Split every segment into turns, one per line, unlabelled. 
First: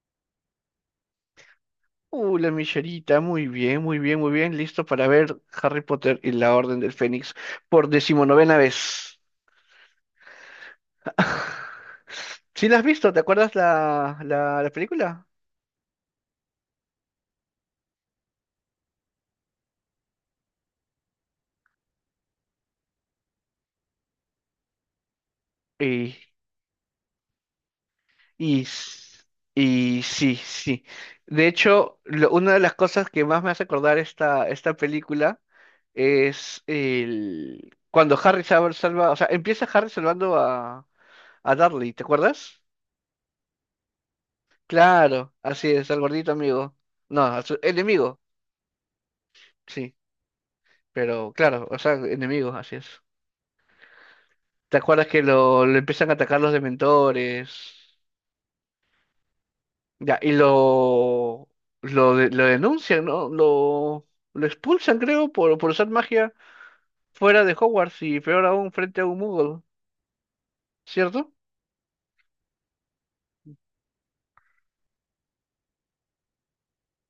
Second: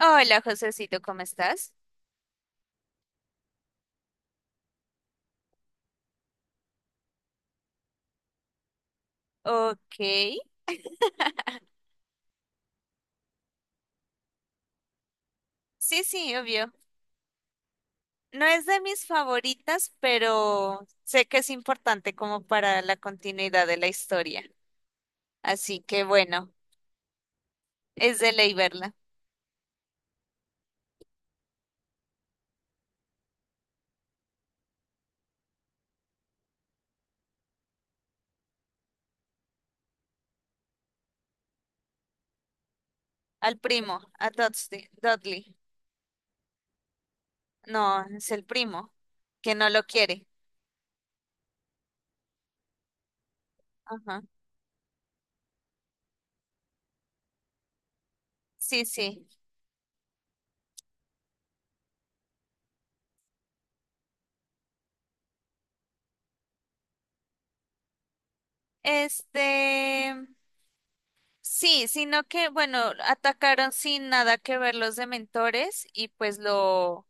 Hola, Josecito, ¿cómo estás?
La Michelita, muy bien, muy bien, muy bien. Listo para ver Harry Potter y la Orden del Fénix por 19.ª vez.
Ok.
¿Sí la has visto? ¿Te acuerdas la película?
Sí, sí, obvio. No es de mis favoritas, pero sé que es importante como para la continuidad de la historia. Así que
Y,
bueno, es de ley
y,
verla.
s- y sí, sí. De hecho, una de las cosas que más me hace acordar esta película es cuando Harry o sea, empieza Harry salvando a Dudley, ¿te acuerdas?
Al primo, a Dudley.
Claro,
Dudley.
así es, al gordito amigo. No, a
No,
enemigo,
es el primo, que no lo
sí,
quiere.
pero claro, o sea, enemigo, así es.
Ajá.
¿Te acuerdas que lo empiezan a atacar los dementores?
Sí, sí.
Ya, y lo denuncian, ¿no? Lo expulsan, creo, por usar magia fuera de Hogwarts y peor aún frente a un
Este,
Muggle, ¿cierto?
sí, sino que, bueno, atacaron sin nada que ver los dementores y pues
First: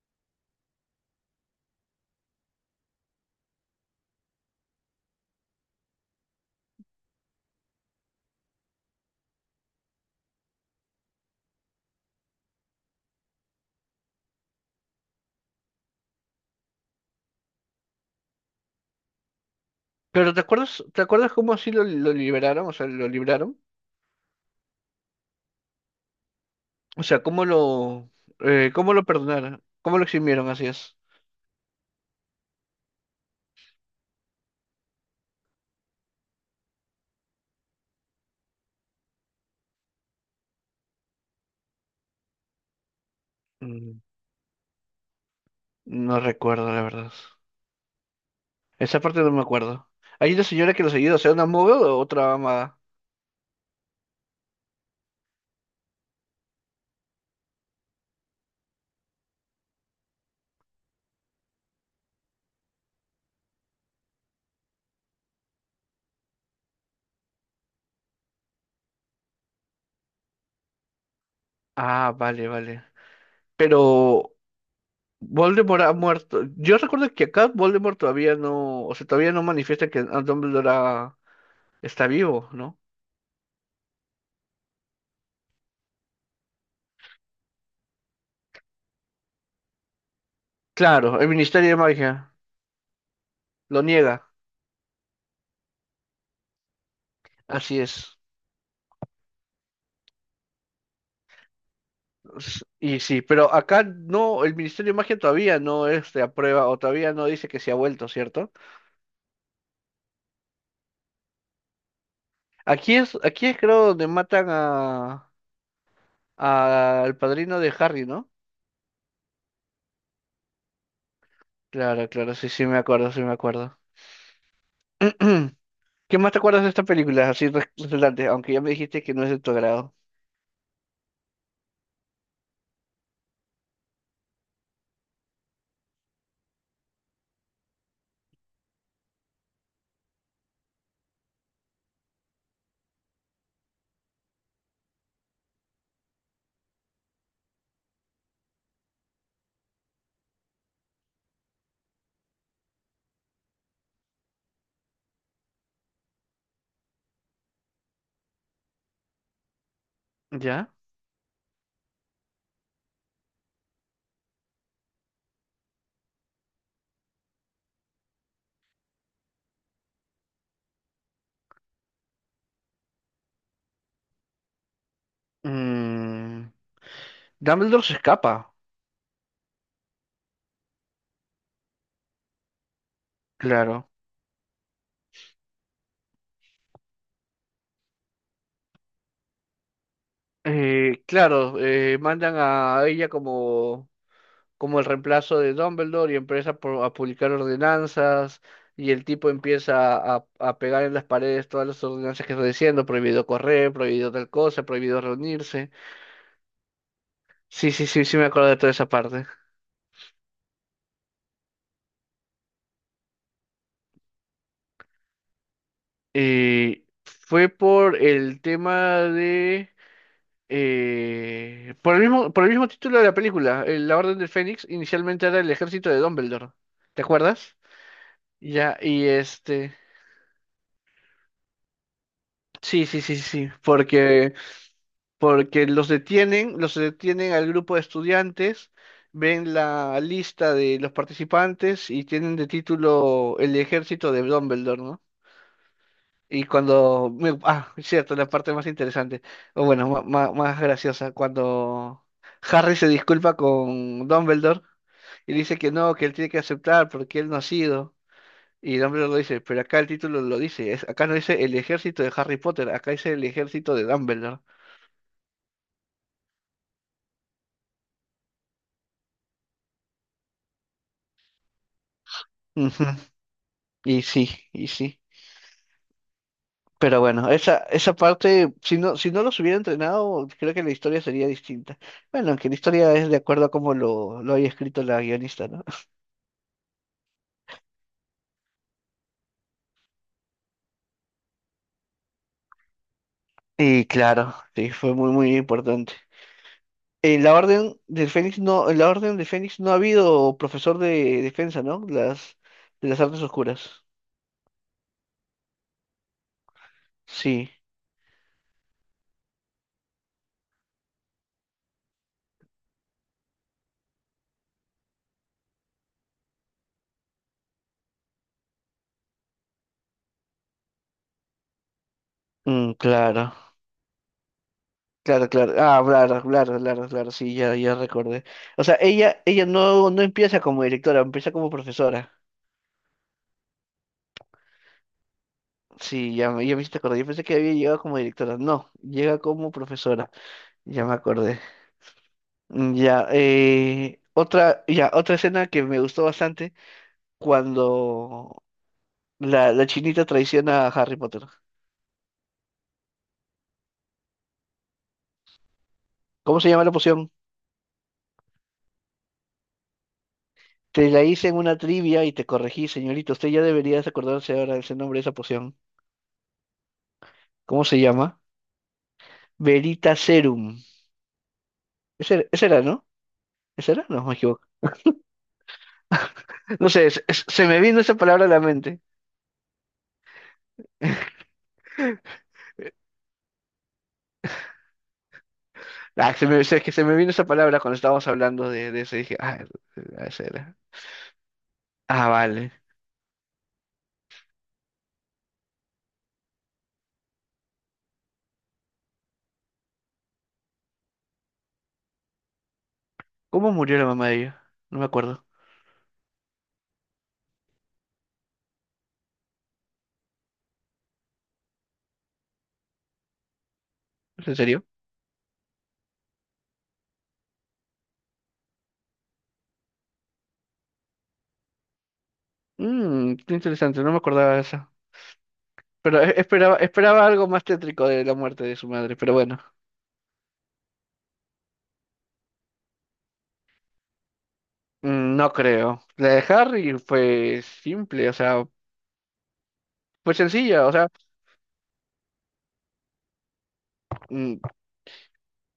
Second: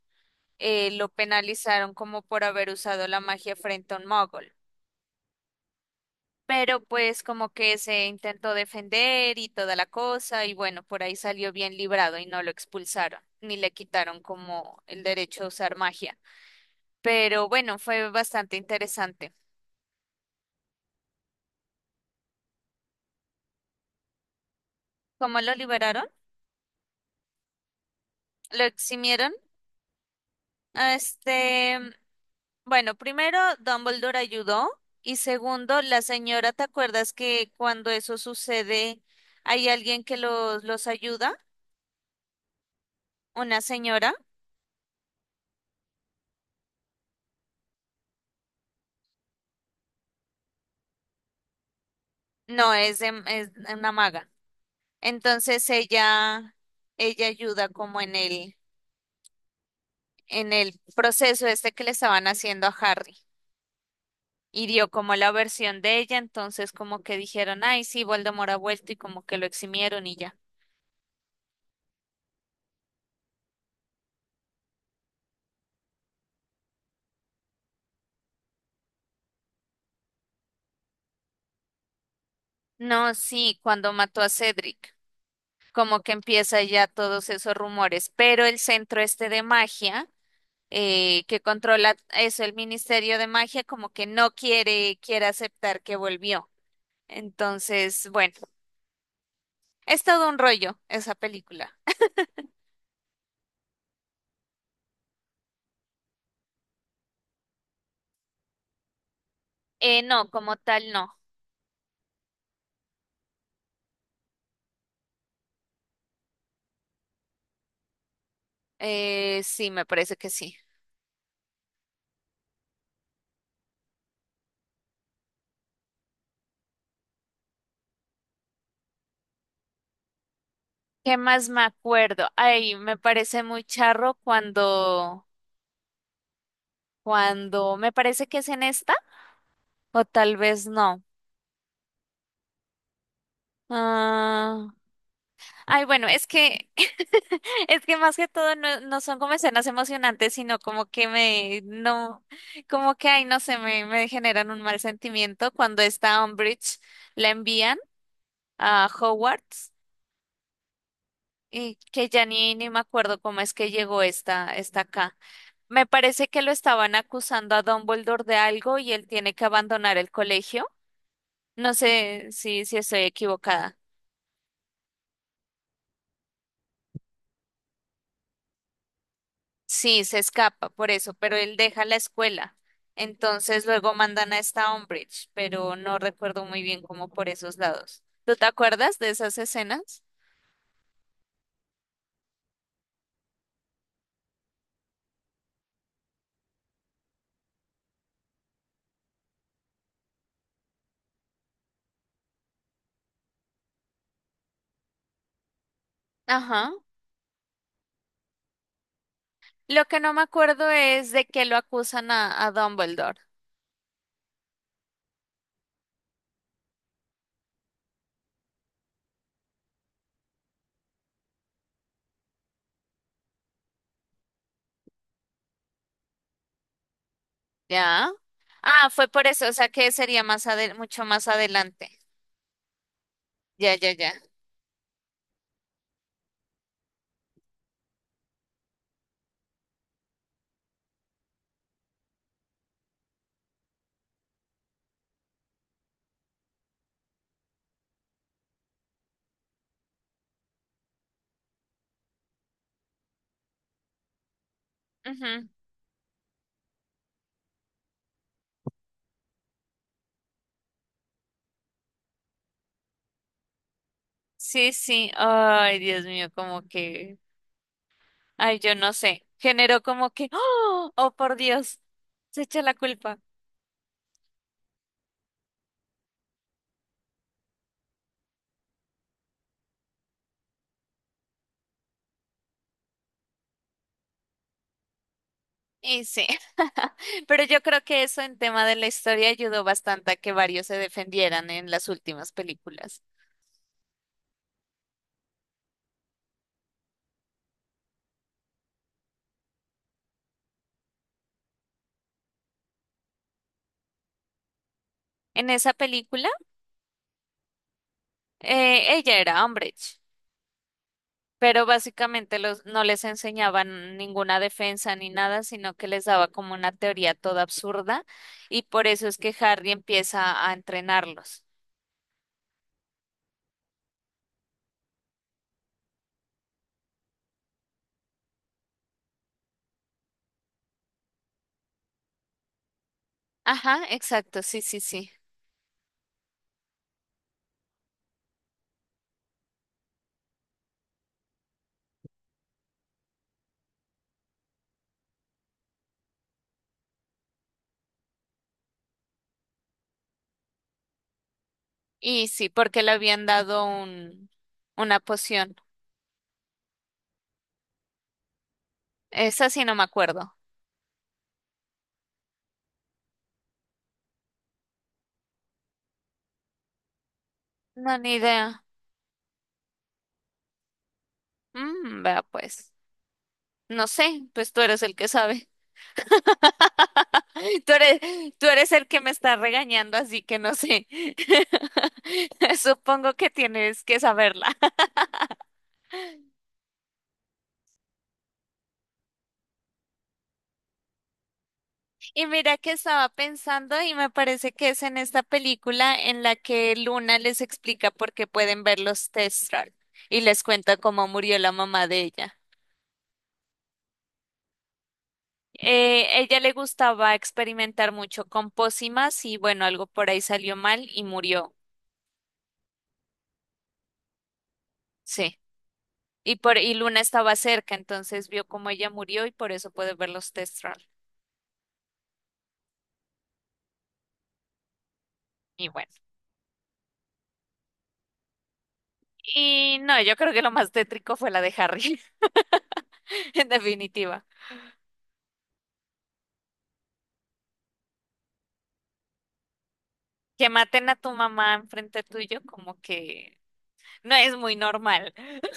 lo penalizaron como por haber usado la magia frente a un mogol. Pero pues como que se intentó defender y toda la cosa y bueno, por ahí salió bien librado y no lo expulsaron ni le quitaron como el derecho a usar magia. Pero bueno, fue bastante interesante.
Pero ¿te acuerdas cómo así lo liberaron? O sea, lo libraron.
¿Cómo lo liberaron?
O sea, ¿cómo
Lo
cómo lo
eximieron.
perdonaron? ¿Cómo lo eximieron? Así
a
es.
Este, bueno, primero Dumbledore ayudó y segundo, la señora, ¿te acuerdas que cuando eso sucede hay alguien que los ayuda? Una señora,
No recuerdo, la verdad. Esa parte no me acuerdo. ¿Hay una señora que los ayuda, o sea, una maga o otra
no,
maga?
es una maga. Entonces ella, ella ayuda como en en el proceso este que le estaban haciendo a Harry. Y dio como la versión de ella, entonces como que dijeron, ay, sí, Voldemort ha vuelto y como que lo eximieron y ya.
Ah, vale, vale. Pero Voldemort ha muerto. Yo recuerdo que acá Voldemort todavía no, o sea, todavía no manifiesta que está vivo, ¿no?
No, sí, cuando mató a Cedric, como que empieza ya todos esos rumores, pero el centro este de magia,
Claro, el
que
Ministerio de
controla
Magia
eso, el Ministerio de Magia,
lo
como que
niega.
no quiere aceptar que volvió.
Así
Entonces,
es.
bueno, es todo un rollo esa película.
Y sí, pero acá no, el Ministerio de Magia todavía no aprueba o todavía no dice que se ha vuelto, ¿cierto?
No, como tal, no.
Aquí es creo donde matan a Al padrino de Harry, ¿no?
Sí, me parece que sí.
Claro, claro, sí, sí me acuerdo, sí me acuerdo. ¿Qué más te acuerdas de esta película? Así resaltante, aunque ya me dijiste que no es de tu agrado.
¿Qué más me acuerdo? Ay, me parece muy charro me parece que es en esta, o tal vez no. Ah, ay, bueno, es que, es que más que todo no, no son como escenas emocionantes, sino como que no, como que, ay, no sé, me generan un mal sentimiento cuando esta Umbridge la envían a Hogwarts
¿Ya?
y que ya ni me acuerdo cómo es que llegó esta acá. Me parece que lo estaban acusando a Dumbledore de algo y él tiene que abandonar el colegio. No sé si estoy equivocada.
Mm, Dumbledore se escapa,
Sí, se escapa por eso, pero él deja la escuela. Entonces
claro.
luego mandan a esta Umbridge, pero no recuerdo muy bien cómo por esos lados. ¿Tú te acuerdas de esas escenas?
Claro, mandan a ella como el reemplazo de Dumbledore y empieza a publicar ordenanzas y el tipo empieza a, pegar en las paredes todas las ordenanzas que está diciendo, prohibido correr, prohibido tal cosa, prohibido reunirse.
Ajá.
Sí, sí, sí, sí me acuerdo de toda esa parte.
Lo que no me acuerdo es de que lo acusan a Dumbledore.
Fue por el tema de, por el mismo título de la película, La Orden del Fénix, inicialmente era el ejército de Dumbledore. ¿Te acuerdas?
Ya.
Ya,
Ah,
y
fue por eso, o sea que sería mucho más adelante.
sí, sí, sí, sí,
Ya, ya, ya.
porque los detienen al grupo de estudiantes, ven la lista de los participantes y tienen de título el ejército de Dumbledore, ¿no? Y cuando, cierto, la parte más interesante, o bueno, más graciosa, cuando Harry se disculpa con Dumbledore y
Ujú.
dice que no, que él tiene que aceptar porque él no ha sido. Y Dumbledore lo dice, pero acá el título lo dice, acá no dice el ejército de Harry Potter, acá dice el ejército de Dumbledore.
Sí, sí. Ay, Dios mío, como que. Ay, yo no sé. Generó como que. ¡Oh! ¡Oh, por Dios! Se echa la
Ujú,
culpa.
y sí, y sí. Pero bueno, esa parte, si no, los hubiera entrenado, creo que la historia sería distinta. Bueno, aunque la historia es de acuerdo a cómo lo haya escrito la guionista, ¿no?
Y sí. Pero yo creo que eso en tema de la historia ayudó bastante a que varios se defendieran en las últimas películas.
Y claro, sí, fue muy, muy importante. En la Orden del Fénix no, en la Orden del Fénix no ha habido profesor de defensa, ¿no? de las artes oscuras.
En esa película,
Sí,
ella era Umbridge, pero básicamente los, no les enseñaban ninguna defensa ni nada, sino que les daba como una teoría toda absurda y por eso es que Harry empieza a entrenarlos.
claro, claro, claro. Ah, claro, claro, claro, claro, sí, ya, ya recordé. O sea, ella no empieza como directora, empieza como profesora.
Ajá, exacto, sí, sí, sí.
Sí, ya, ya me hiciste acordar. Yo pensé que había llegado como directora. No, llega como profesora. Ya me acordé. Ya, otra escena que me gustó bastante cuando la chinita traiciona a Harry Potter.
Y sí, porque le habían dado una poción.
¿Cómo se llama la poción?
Esa sí no me acuerdo.
Te la hice en una trivia y te corregí, señorita. Usted ya debería acordarse ahora ese nombre de esa poción. ¿Cómo se
No, ni
llama?
idea.
Verita Serum.
Mm,
Ese,
vea
era- ese era,
pues.
¿no? ¿Ese era?
No
No, me
sé,
equivoco.
pues tú eres el que sabe.
No sé, se me
Tú
vino esa
eres,
palabra a la
tú eres
mente.
el que me está regañando, así que no sé. Supongo que tienes que saberla.
Ah, es que se me vino esa palabra cuando estábamos hablando de eso. Y dije, ese era. Ah,
Y
vale.
mira que estaba pensando y me parece que es en esta película en la que Luna les explica por qué pueden ver los Testral y les cuenta cómo murió la mamá de ella.
¿Cómo murió la mamá de ella? No me acuerdo.
Ella le gustaba experimentar mucho con pócimas y bueno, algo por ahí salió mal y murió.
¿Es en serio?
Sí. Y Luna estaba cerca, entonces vio cómo ella murió y por eso puede ver los Testral.
Qué interesante, no me acordaba de esa.
Y bueno.
Pero esperaba algo más tétrico de la muerte de su madre, pero bueno,
Y no, yo creo que lo más tétrico fue la de Harry, en definitiva.
no creo. La de Harry fue simple, o sea, fue
Que
sencilla, o
maten
sea,
a tu mamá enfrente tuyo, como que no es
mm,
muy normal.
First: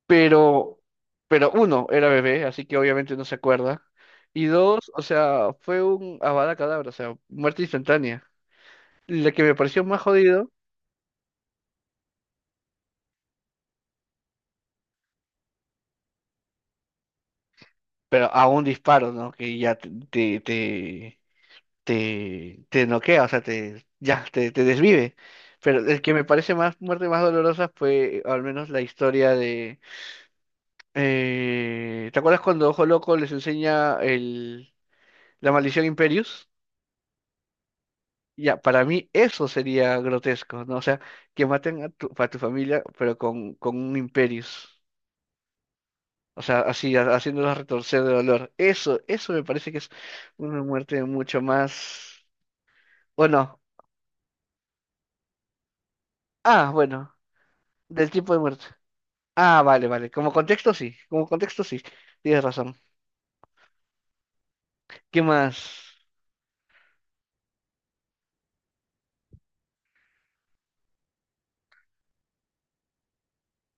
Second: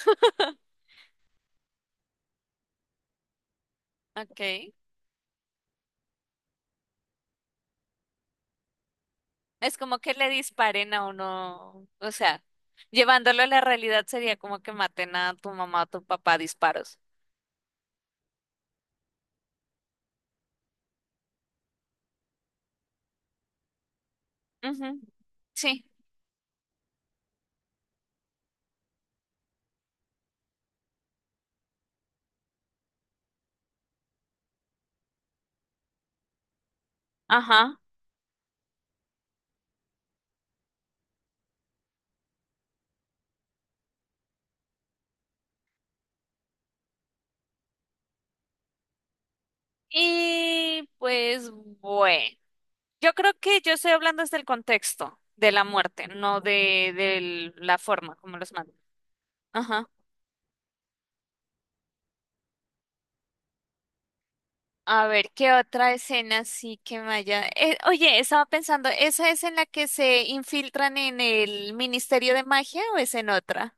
pero, pero uno, era bebé, así que obviamente no se acuerda. Y
Okay.
dos, o sea, fue un avada cadabra, o sea, muerte instantánea. La que me
Es
pareció
como
más
que le
jodido,
disparen a uno, o sea, llevándolo a la realidad sería como que maten a tu mamá o tu papá a disparos.
pero a un disparo, ¿no? Que ya te noquea, o sea, te
Ujú,
desvive. Pero
sí,
el que me parece más muerte más dolorosa fue al menos la historia de, ¿te acuerdas cuando Ojo Loco les enseña la maldición Imperius?
ajá.
Ya, para mí eso sería grotesco, ¿no? O sea, que maten a tu, familia, pero con un Imperius. O sea, así, haciéndolos retorcer de dolor. Eso me parece que es una
Y
muerte mucho
pues
más.
bueno, yo creo
Bueno,
que yo estoy hablando desde el contexto de la muerte, no
bueno,
de la
del
forma
tipo
como
de
los
muerte.
matan.
Ah, vale,
Ajá.
vale. Como contexto, sí. Como contexto, sí. Tienes razón.
A
¿Qué
ver, ¿qué
más?
otra escena sí que me haya... oye, estaba pensando, ¿esa es en la que se infiltran en el Ministerio de Magia o es en otra?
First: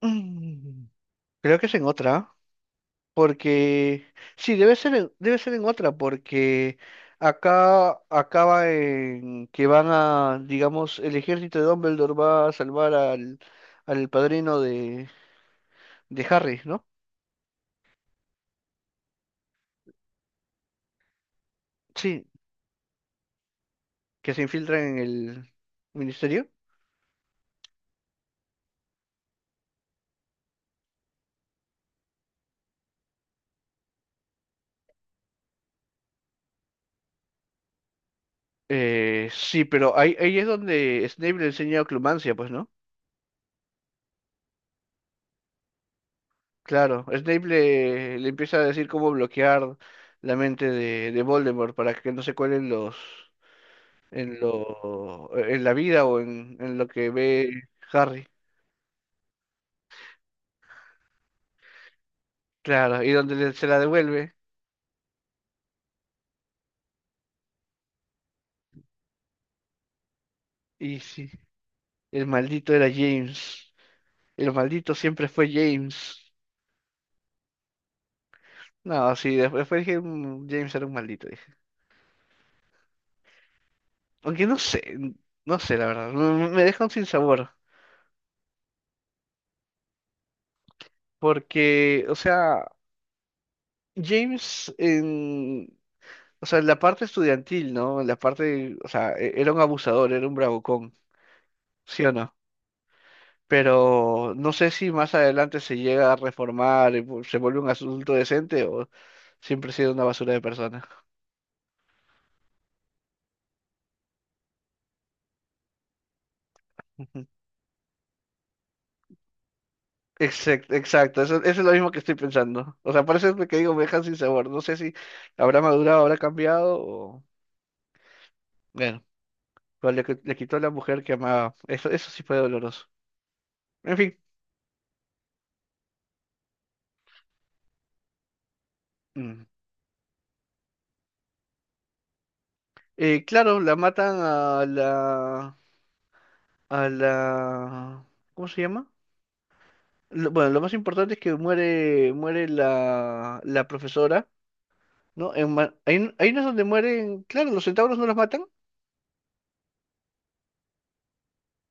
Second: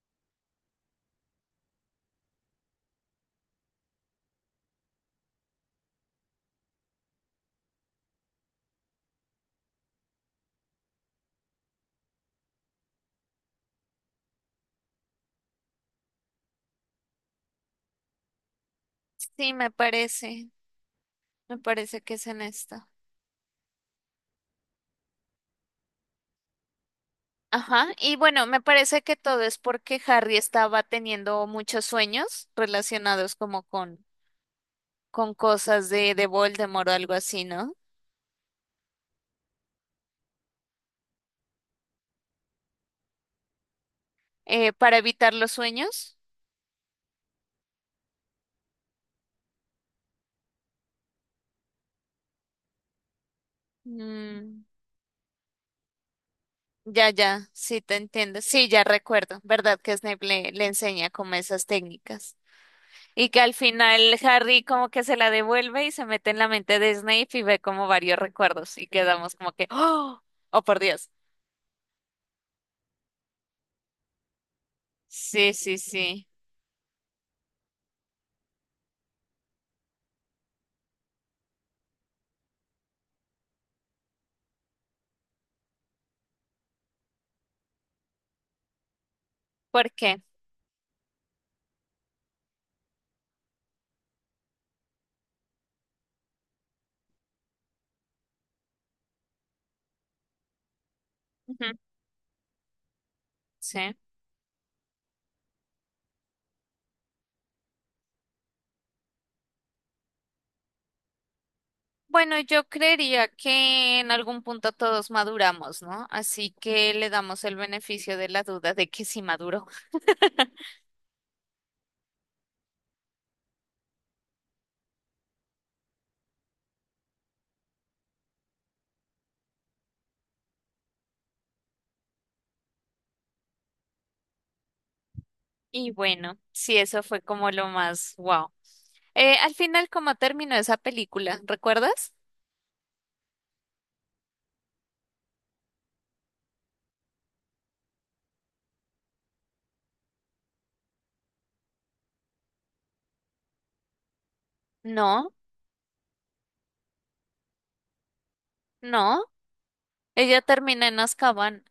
Mm, creo que es en otra, porque, sí, debe ser en otra, porque acá acaba en que van a, digamos, el ejército de Dumbledore va a salvar al padrino de Harry, ¿no?
Sí, me parece, me parece que
Sí,
es en esta.
que se infiltran en el ministerio.
Ajá, y bueno, me parece que todo es porque Harry estaba teniendo muchos sueños relacionados como con cosas de Voldemort o algo así, ¿no?
Sí, pero ahí es donde Snape le enseña a Clumancia, pues, ¿no?
Para evitar los sueños.
Claro, Snape le empieza a decir cómo bloquear la mente de Voldemort para que no se cuelen los en
Mm,
lo en la vida o en lo
ya,
que
ya,
ve
sí te
Harry.
entiendo. Sí, ya recuerdo, ¿verdad? Que Snape le enseña como esas técnicas.
Claro, y
Y
donde
que al
se la
final
devuelve.
Harry como que se la devuelve y se mete en la mente de Snape y ve como varios recuerdos y quedamos como que, ¡oh! ¡Oh, por
Y
Dios!
sí, el maldito era James. El maldito siempre fue
Sí, sí,
James.
sí.
No, sí, después dije, "Mm, James era un maldito", dije. Aunque no sé, no sé, la verdad. Me deja un sinsabor.
¿Por qué?
Porque, o sea, James. O sea, en la parte estudiantil, ¿no? En la parte, o sea, era un abusador, era un bravucón,
Ujú,
¿sí o no?
sí.
Pero no sé si más adelante se llega a reformar, y se vuelve un adulto decente o siempre ha sido una basura de persona.
Bueno, yo creería que en algún punto todos maduramos, ¿no? Así que le damos el beneficio de la duda de que sí maduró.
Exacto, exacto, eso es lo mismo que estoy pensando. O sea, por eso es lo que digo, me dejan sin sabor. No sé si habrá madurado, habrá cambiado o. Bueno, pero le quitó a la mujer que amaba. Eso sí fue doloroso. En fin.
Y bueno, sí, eso fue como lo más wow.
Mm.
Al final, ¿cómo terminó esa película? ¿Recuerdas?
Claro, la matan a la, a la, ¿cómo se llama? Bueno, lo más importante es que muere la profesora,
No,
¿no? Ahí no es donde mueren. Claro, los centauros no los matan.
no. Ella termina en Azkaban.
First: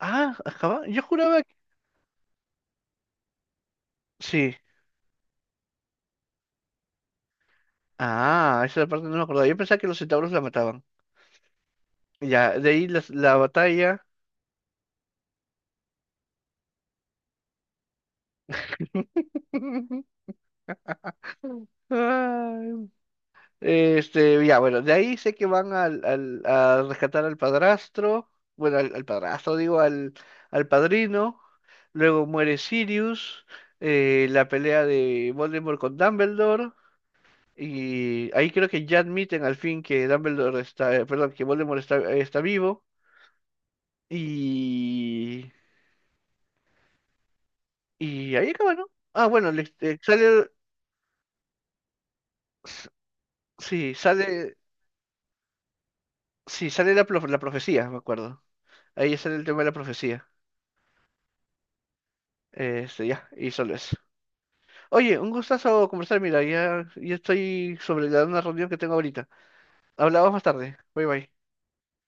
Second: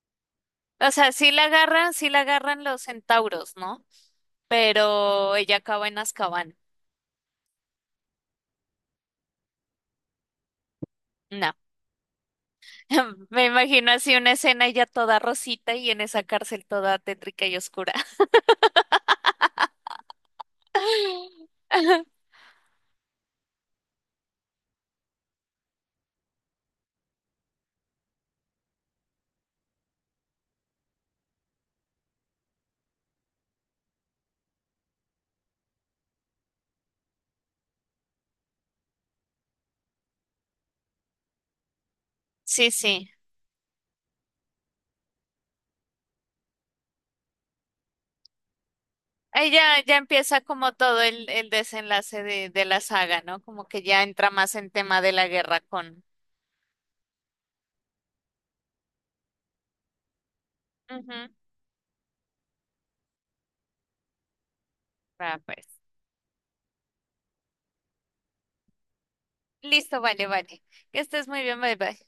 Ah,
O
Azkaban. Yo
sea,
juraba que.
sí la agarran los centauros, ¿no?
Sí.
Pero ella acaba en Azkaban.
Ah, esa parte no me acordaba. Yo pensaba que los centauros la mataban.
No.
Ya, de ahí la
Me imagino
batalla.
así una escena ella toda rosita y en esa cárcel toda tétrica y oscura.
Ay, ya, bueno, de ahí sé que van a rescatar al padrastro, bueno, al padrastro, digo, al padrino, luego muere Sirius, la pelea de Voldemort con Dumbledore, y ahí creo que ya admiten al fin que Dumbledore está, perdón, que Voldemort está
Sí,
vivo,
sí.
y, y ahí acaba, ¿no? Ah,
Ahí
bueno,
ya, ya empieza
sale,
como todo el desenlace de la
s-
saga, ¿no? Como que
sí,
ya entra más
sale,
en tema de la guerra con...
sí, sale la profecía, me acuerdo, ahí sale el tema de la profecía.
Ujú.
Y solo eso. Oye, un
Ah, pues.
gustazo conversar. Mira, ya, estoy sobre la una reunión que tengo ahorita.
Listo, vale,
Hablamos más
vale.
tarde.
Que
Bye
estés
bye.
muy bien, bye bye.